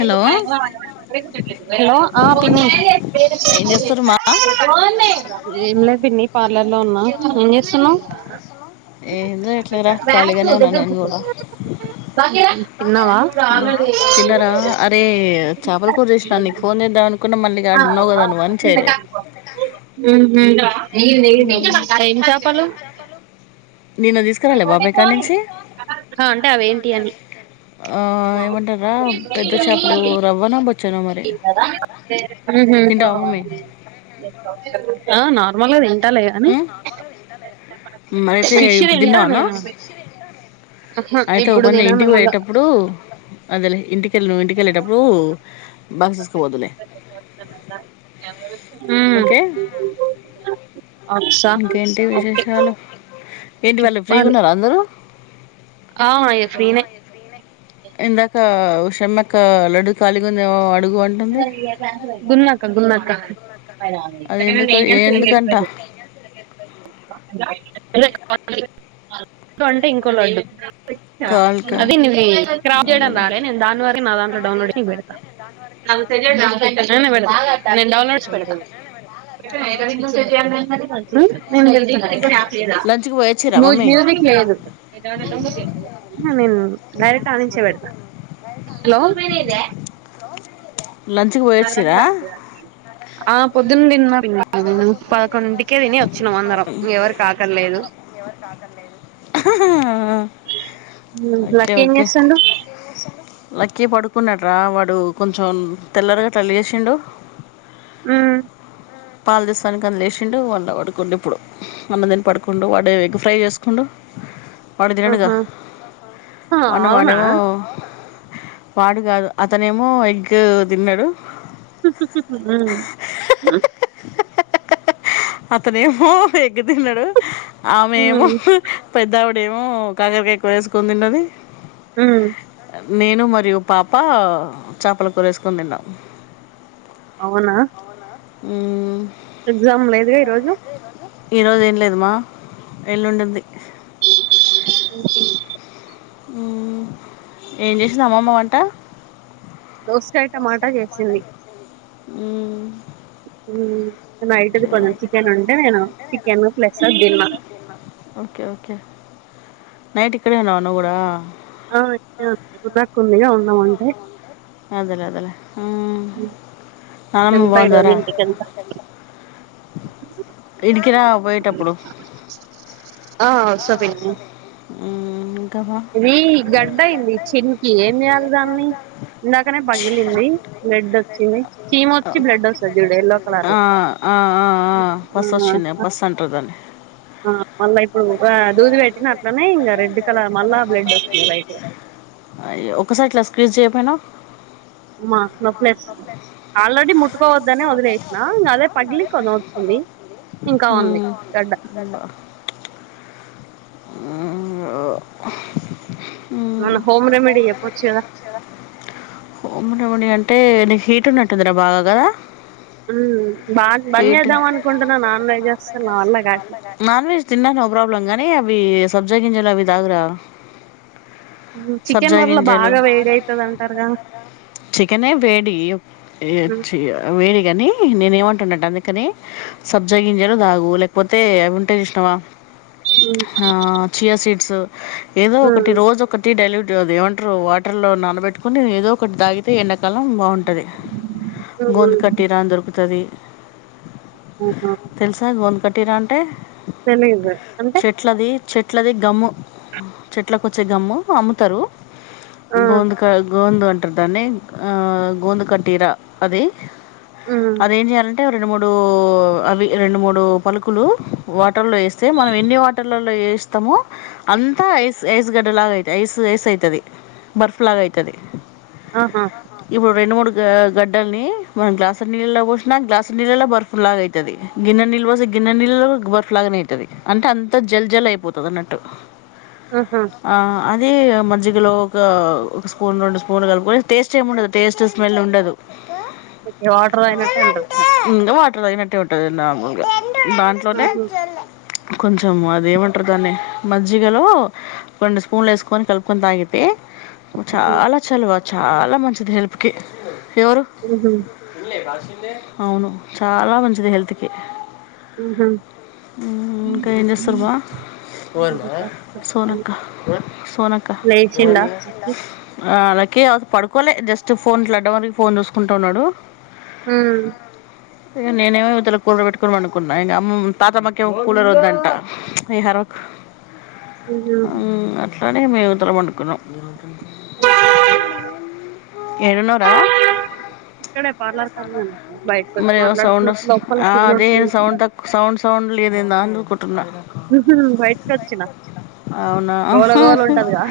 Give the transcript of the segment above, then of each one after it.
ే ఏం చేస్తారు మా ఏం లేదు పిన్ని పార్లర్ లో ఉన్నా ఏం చేస్తున్నావు ఏం చేయట్లేరా ఖాళీగానే ఉన్నా నేను కూడా న్నా తిన్నారా అరే చేపలు కూ చేసినాను నీ ఫోన్ దా పో నీ ఏం చేపాలు నిేను తీసుకురాలి బాబాయిక్కడ నుంచి అంటే అవేంటి అని ఆ ఉహు ఏమంటారా పెద్ద చేపలు రవ్వనా బచ్చ బస్ తింటావా మమ్మీ మ న మరయితే ఫిష్ ఇప్పుడు తిన్నా తింటా అనా నేను ఆహా అయితే ఓ ఇప్పుడు పంద తినను ఇంటికి ఇంగ పోయేటప్పుడు అద ఇంటికి వెళ్ళిన ఇంటికిెళ్ళేటప్పుడు బక్సిస్కుబతులే మ్మ్ ఓకే అచ్చా ఇంకేంటి ఓకే విశేషాలు ఏంటి వాళ్ళు ఫ్రీగా చెప్పాలి ఉన్నారు అందరూ ఆ అ ఫ్రీనే ఎందాకా షమ్క్క లడు కాలిగు అడుగు అంటుంది కన్నాక కన్నా అది ఎందుకు ఎందుకంట అంటే ఇంకోళ ఉంటే కాల్క అదది చే అదేలే నేను దాని వార నా ద డౌన్లోడ్ంగ్డతా ౌన్లడ్స్ పెడదు రవి నేను మ లేదా లంచ్కి పోయొచ్చిరా మ మమ్మీ మ్యూజిక్ లేదు నేను డైరెక్ట్ ఆనించే పెడతాను హలో మేనేతే లంచ్కి పోయొచ్చిరా ఆ పొద్దున్న్ దిన్న రా దును పదకొండు [unintelligible] కేవిన్యొ ఓకే లక్కీ ఏం ఓకే, చేస్తాండు లక్కీ పడుకున్నడ్రా వాడు కొంచెం తెల్లారి గట్ల లేసిండు. ఊ పాలుదెస్సానికన్ లేసిండు, మళ్ళా పడుకుండు ఇప్పుడు అన్నం తిని పడుకుండు వాడే ఎగ్ ఫ్రై చేస్కుండు. వాడు తినడుగా, ఆహా. ఆ, వన్నం అవునా వాడ్నేమో వాడు కాదు అతనేమో ఎగ్ తిన్నడు. ఊ అతనేమో ఎగ్గ్ తిన్నడు. ఆమెమో ఉమ్, పెద్దావిడేమో కాకరకాయ కూర ఏసుకొని తిన్నది. హు నేను మరియు పాప, చాపల కూరేసుకొని దిన్నం. అవునా ఊ ఎగ్జామ్ లేదుగా ఈరోజు ఈ రోజు ఏం లేదు మా, ఎల్లుండుంది. ఉ, ఏం చేసింది అమ్మమ్మ వంట ంకాయ టమాటా చేసింది. ఊ ఊ నైటుది కొంచెం చికెన్ ఉంటే నేను చికెన్ ప్లెస్ దిన్న ఓకే ఓకే నైట్ ఇక్కడే ఉన్నవా నువ్వు కూడా ఆ నే గుడ్ బాక్ ఉందిగా ఉంద్ అదేలే అదేలే ఉమ్. నానమ్మ తెంప ఈరోజు బాగుందారా ఇంటికెళ్త ఈడికి రా పోయేటప్పుడు ఆ వస్స పిన్ని, ఉమ్, ఇంకా బా ఇదీ గంటయింది ఇచ్చింపి ఏం [unintelligible] ఇందాకనే పగిలింది బ్లడ్ వచ్చింది. వచ్చి బ్లడ్ వస్తది చూడు ఎల్లో కలర్ ఆ, లో ఆ ఆ ఆ బస్ వచ్చింది బస్ అంటర్ దాన్ని ఆ మళ్ళా ఆ దూది పెట్టిన అట్ల నే ఇంగ రెడ్ కలర్ మళ్ళ అయ్యో ఒక్కసారి ఇట్లా స్క్రీజ్ చేయపోయినవ అమ్మా నొప్పిలేస్ ఆల్రెడీ ముట్టుకోవద్దనే వదిలేసిన ఇంగ అదే మ్ పగిలి కొంచెం వచ్చింది ఇంకా ఉంది గడ్డ [unintelligible] ఆ మన హోమ్ రెమెడీ చెప్పొచ్చు కదా [unintelligible] అంటే నీకు హీట్ ఉన్నట్టుందిరా బాగా కదా మ్ బాగ బంద్ హీట్ చేద్దాం అనుకుంటున్నా నాన్ వెజ్ అసలు నా వల కాట్లే ఇయి సబ్జా గింజలు అవి తాగురా హ్మ్. చికెన్ సబ్జా వల్ల గింజలు బాగా వేడైతదంటారుగా. చికనే వేడి హ్మ్. వేడి కాని నేను ఏమంటున్నంట్టే అందుకని సబ్జాగింజలు తాగు లేకపోతే అవుంటయ్ చూసినవా హ్మ్. ఆ చియా సీడ్ స్సు ఏదో ఒకటి హ్మ్. రోజు ఒకటి డైలి అది ఏమంటరు వాటర్ లో నానబెట్టుకొని ఏదో ఒకటి దాగితే ఎండ కాలం బాగుంటది హుహు. గోంద్ కట్టిరా అని దొరుకుతది తెల్సా గోంద్ కట్ టీరా అంటే తెలిదూ చెట్లది చెట్లది గమ్ము. చెట్లకొచ్చే గమ్ము అమ్ముతరు. ఆ! గోందుక గోందు అంటారు దాన్ని గోందు కటీర అది. హ్మ్. అదేం చేయాల టె ఓ రెండు మూడూ అవి రెండు మూడు పలుకులు వాటర్లో యెస్తే ఎన్ని వాటర్లలో యెస్తమో అంతా ఐస్ ఐస్ గడ్డలాగా అయితయ్ ఐస్ ఐస్ అయితది. బర్ఫ్ లాగా అయితది ఆహా! ఇప్పుడు రెండు మూడు గ గడ్డల్ని మనం గ్లాసుడు నీళ్ళలో పోసిన గ్లాసుడు నీళ్ళలో బర్ఫు లాగా అయితది. గిన్నెడ్ నీళ్ళు పోస్తే గిన్నెడ్ నీళ్ళలో బర్ఫ్ లాగనే అయితది. అంటే అంత జల్ జల్ అయిపోతది అన్నట్టు ఆహా అది మజ్జిగలో ఒక ఒక స్పూన్ రెండు స్పూన్లు కలుపుకొని టేస్ట్ ఏమ్ ఉండదు టేస్ట్ స్మెల్ ఉండదు. ఓకే వాటర్ తాగినట్టే అంటర్ ఇంకా వాటర్ తాగినట్టె ఉంటది నిర్మల్గా దాంట్లోనే హుహు. కొంచెం అదేమంటరు దాన్ని మజ్జిగలో కొన్ని స్పూన్లు యెసుకొని కలుపుకొని తాగితే హ్మ్. చాలా చాలా మం చాలా మంచిది హెల్త్ కి ఎవరు హుహు. అవును చాలా మంచిది హెల్త్ కి హుహు. ఉహ్ హు ఇంకా ఏం చేస్తుర్ బా చెప్పాలి. సోనక్క సోనక్క లేచిండా అఖిల్? ఆహ్ అహ్ లాక్కే అస్ పడుకోలే జస్ట్ ఫోన్ ఇట్ల అడ్డం వరిగి ఫోన్ చూసుకుంటా ఉన్నాడు. ఉహ్మ్ నేనేమో ఇవతల కూలర్ పెట్టుకొని పండుకున్న. ఇంగ అమ్ తాతమ్మ కి కూలరు వద్దంట. ఎయి అరవక్ హుహు. ఆహ్మ్ అట్లానేే మేం ఇద్దరం పండుకున్నాం. [unintelligible] ఎడున్నవ్రా ఇక్కడే పార్లర్ కాడనే ఉంటున్నా. బయటకొచ్చి మరి ఏదో సౌండ్ మాట్లాడుతున్నా. వాస్ లోపల ఆదే సిగ్నల్స్ లేవు. సౌండ్ తక్కువ్ సౌండ్ సౌండ్ లేద్. నేన్రరపుడ్ హుహు. బయటకొచ్చిన. అవునా గోల గోల ఉంటదిగా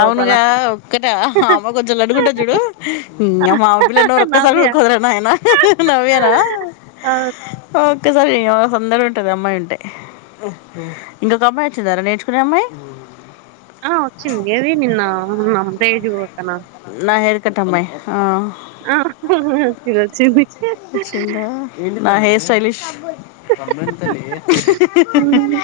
లోపల. ఒక్కటా అమ్మ కొంచెం లడ్డు గుంటది చూడు. ఇంగ మా పిల్లా నోరు ఒక్కసారి కూడా నవ్య ఉకోదూర నాయిన నవ్యనా. అవును ఒకేసారి ఏవో సందడి ఉంటది. అమ్మాయి టే ఇంకొక అమ్మాయి వచ్చిందారా నేర్చుకునే అమ్మాయి. ఆహ్ వచ్చిందగాది నిన్న ఆహ్ తేజు నయీ కతా అమ్మాయి ఆహ్ వచ్చింది వచ్చింది వచ్చిందా నా హెయిర్ స్టైలిష్ గమ్మెందుక్ తల్లి మ్మ్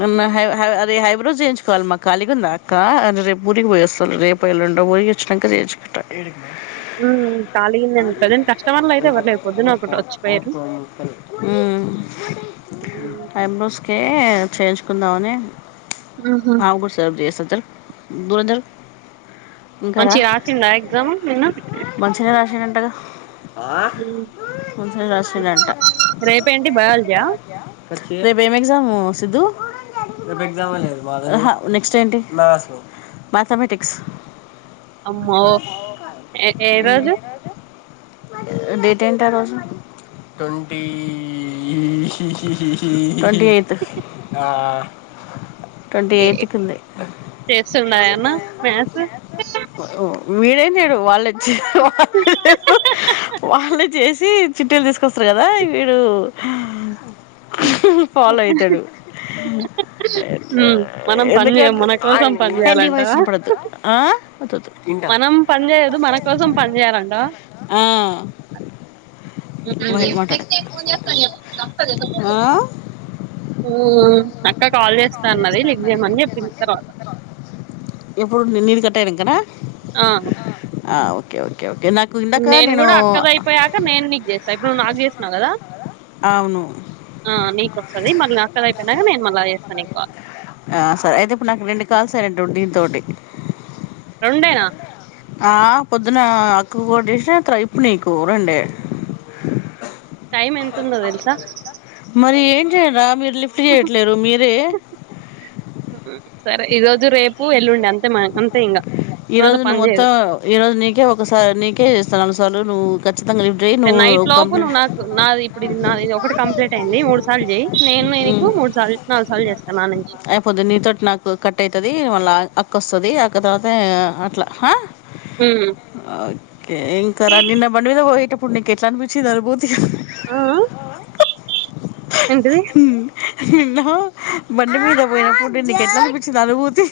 నాన్ నా హై హై అది హైబ్రోజ్ చేయించుకోవాలి. మా కలిగుందా అక్క అ రేప్ ఊరికి పోయిస్తోం. రేపోఎల్లుండో పోయిష్ చ్చినంక చేయించుకుటా. మ్మ్ ఖాళీగున్నాను ప్రజెంట్ కస్టమర్లు అయితే ఉహ్ ఎవరు లేరు పొద్దున ఒకటి వచ్చిపోయారు ఆయమ్మ తే చేయించుకుందామని. మ్మ్ ఆవ్ గుసాబ్ జేస్ బురధల్ ఇంకా రా. మంచిగ రాసిండా ఎగ్జామ్ నిన్న మంచిగానే రాసిండ టగా. రేపు ఏంటి బయాలజీ ఆ రేపు ఏము ఎగ్జామ్ సిద్దు నెక్ట్ ఏంటి మ్యాథమెటిక్స్ అమ్మో ఏరోజు డేట్ ఏంటి ఆ రోజు ట్వంటీఐతూ ఏ చేస్తుండా ఏమన్నా మ్యాస్ సు వీడేం చేడు వాళ్ళ వాళ్ళు చేసి చిట్టులు తీసుకొస్తారు కదా వీడు ఫాలో అవుతాడు మ్మ్ మనం పని ఎందుకు చేయం అంటే మన కోసం పని ఏ నీ వాయిస్ చేయాలంటావా వినపడదు వద్దొద్దు మనం పని చేయదు మన కోసం పని చేయాలంటవా ఉహు మాట్లాడు అక్క కాల్ చేస్తాన్నది లిఫ్ట్ చేయమని చెప్పింది తర్వాత పెంకనా ఆ ఓకే ఓకే ఓకే నాకు ఇందాక నేను కూడా అక్కది అయిపోయాక నేను నీకు చేస్తా ఇప్పుడు నువ్వు నాకు చేసినావు కదా అవును ఆ నీకు వస్తది మళ్ళీ అక్కది అయిపోయియాక నేను మళ్ళీ చేస్తా నీకు కాల్ దీంతోటి రెండేనా ఆ పొద్దున అక్కకు ఒకటి చేసినత ఇప్పుడు నీకు రెండే టైం ఎంత ఉందో తెలుసా మరి ఏ రా మీ లిఫ్ట్ చేయట్లేరు మీరే సరే ఈ రోజు రేపు ఎల్లుండి అంత ఈరోజు నువ్వు మొత్తం ఈరోజు నీకే ఒకసారి నీకే చేస్తా నాలుగు సార్లు నువ్వు ఖచ్చితంగా లిఫ్ట్ చేయి నువ్వు నైట్ లోపు కంప్లీట్ నువ్వు నాకు నాది ఇప్పుడు నాది ఒకటి కంప్లీట్ అయింది మూడు సార్లు చేయి నేను నీకు మూడు సార్లు నాలుగు సార్లు చేస్తాను నా నుంచి అయిపోద్దు నీతోటి నాకు కట్ అవుతుది మళ్ళా అ అక్క వస్తది అక్క తర్వాత అట్లా ఓకే ఇంకా రా నిన్న బండి మీద పోయేటప్పుడు, అప్పుడు నీకు ఎట్లా అనిపించింది అల్లు పోతే ఆ ఆ ఏంటిది నిన్న బండి మీద పోయిన అప్పుడు నేను నీకు ఎట్లా అనిపించింది అనుభూతి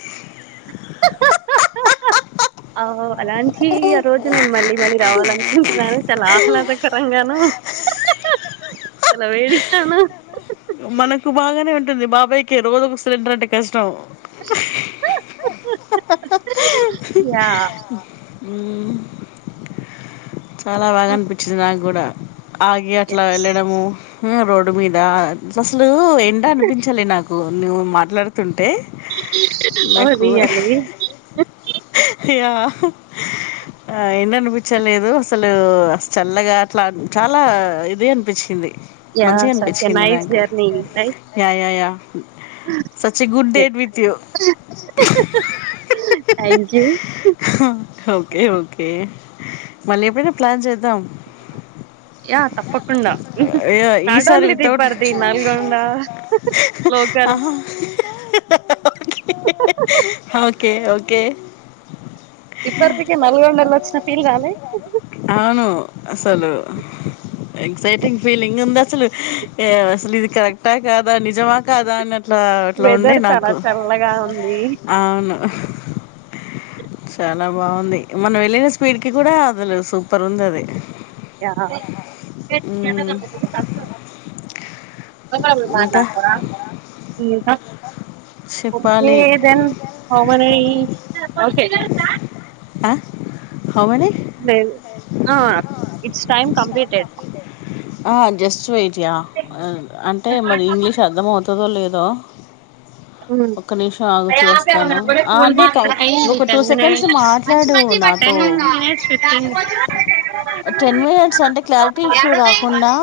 ఆ అలాంటి ఆ రోజు నేను మళ్ళీ మ మళ్ళీ రావాల అనుకుంటున్నాను చాలా అహ్లాదకరంగాను చాలా వేడిగాను మనకు బాగానే ఉంటుంది బాబాయ్ కె రోజు ఒక సిలింటర్ అంటే కష్టం కష్టం యా ఊమ్ చాలా బాగా అనిపించింది నాకు కూడా ఆగి అట్లా ఎస్ వెళ్ళడము హే రోడ్ మీద [unintelligible] నాకు ఎండ అనిపించలె నాకు నువ్వు మాట్లాడుతుం [unintelligible] ఇగ ఎండ అనిపించలేదు అస్సలు చల్లగా అట్లా చాలా ఇది గా అనిపించింది యా మంచిగా సచ్ ఏ అనిపించింది నైస్ నాకు జర్ yeah yeah yeah such a good date with you thank you okay okay మళ్ళీ ఎప్పుడైనా ప్లాన్ చేద్దాం యా తప్పకుండా not only the Deep per Deep అహ లోకల్స్ ఓకే ఓ ఓకే తిప్పర్తికి నల్గొండలో వచ్చిన ఫీల్ రాలే అవును అస్సలు ఎక్సైటింగ్ ఫీలింగ్ ఉందా ఏ అస్సలు ఇది కరెక్టా కాదా నిజమా కాదా అన్న అట్లా అట్లా ఉండే వెదర్ చాలా నాకు చల్లగా ఉంది అవును చాలా బాగుంది మనం వెళ్ళిన స్పీడ్ కి కూడా [inaudible] సూపర్ ఉంది అది యా మ్మ్. ఇంకా ఓకే చెప్పాలి దెన్ హౌ మెని ఆ లేదు ఆ ఇట్స్ టైమ్ కంప్లీటెడ్ ఆ జస్వెయిట్ యా అంటే మరి ఇంగ్లీష్ అర్థంమవుతు అవుతాదో లేదో మ్మ్. ఒక్క నిమిషం ఆగు చూస్తాను ఆ ఆంటీ కవ ఒక టూ సెకండ్స్ మాట్ మంచి మంచి పట్ట టెన్ మినిట్స్ అంటే క్లారిటీ ఇష్యూ రాకుండా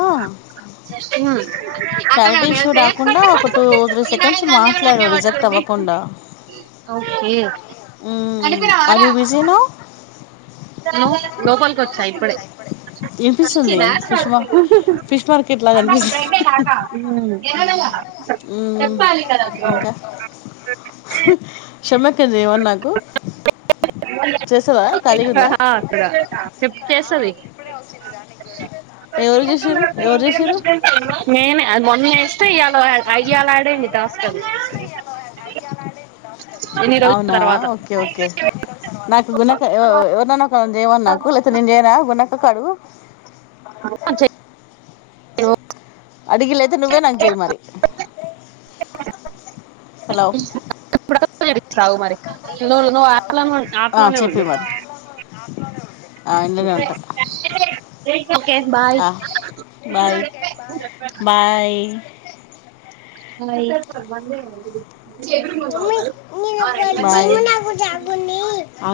క్లారిటీ ఇష్యూ అధన్యవా రాకుండా ఒక టూ త్రీ సెకండ్స్ మాట్లాడు రిజెక్ట్ అవ్వకుండా ఓకే జినో ను లోపలికి వచ్చా ఇప్పుడే వినిపిస్తుంది ఫిష్ మా ఫిష్ మార్కెట్ లాగా అనిపిస్తుంది మ్మ్. క్షమక్కను చేయమను నాకు చేసావా ఖాళీగా ఉందా అగా చెప్ చేస్తది ఎవరు చేసిరు ఎవరు చేసిరు నేను మొన్న ఇయాల యాడ్ అయినది టాస్క్ ఎన్ని రోజులు ఓకే ఓకే నాకు గునక ఎవ తను చేయమను నాకు లేత నేను చేయనా గు కడుగు అడిగి లేకపోతే నువ్వే నాకు చేయి మరి హలో [inaudible] చెప్పే మరి ఆ ఇందు లో నే ఉంటాం K bye bye bye bye బంద్ అవ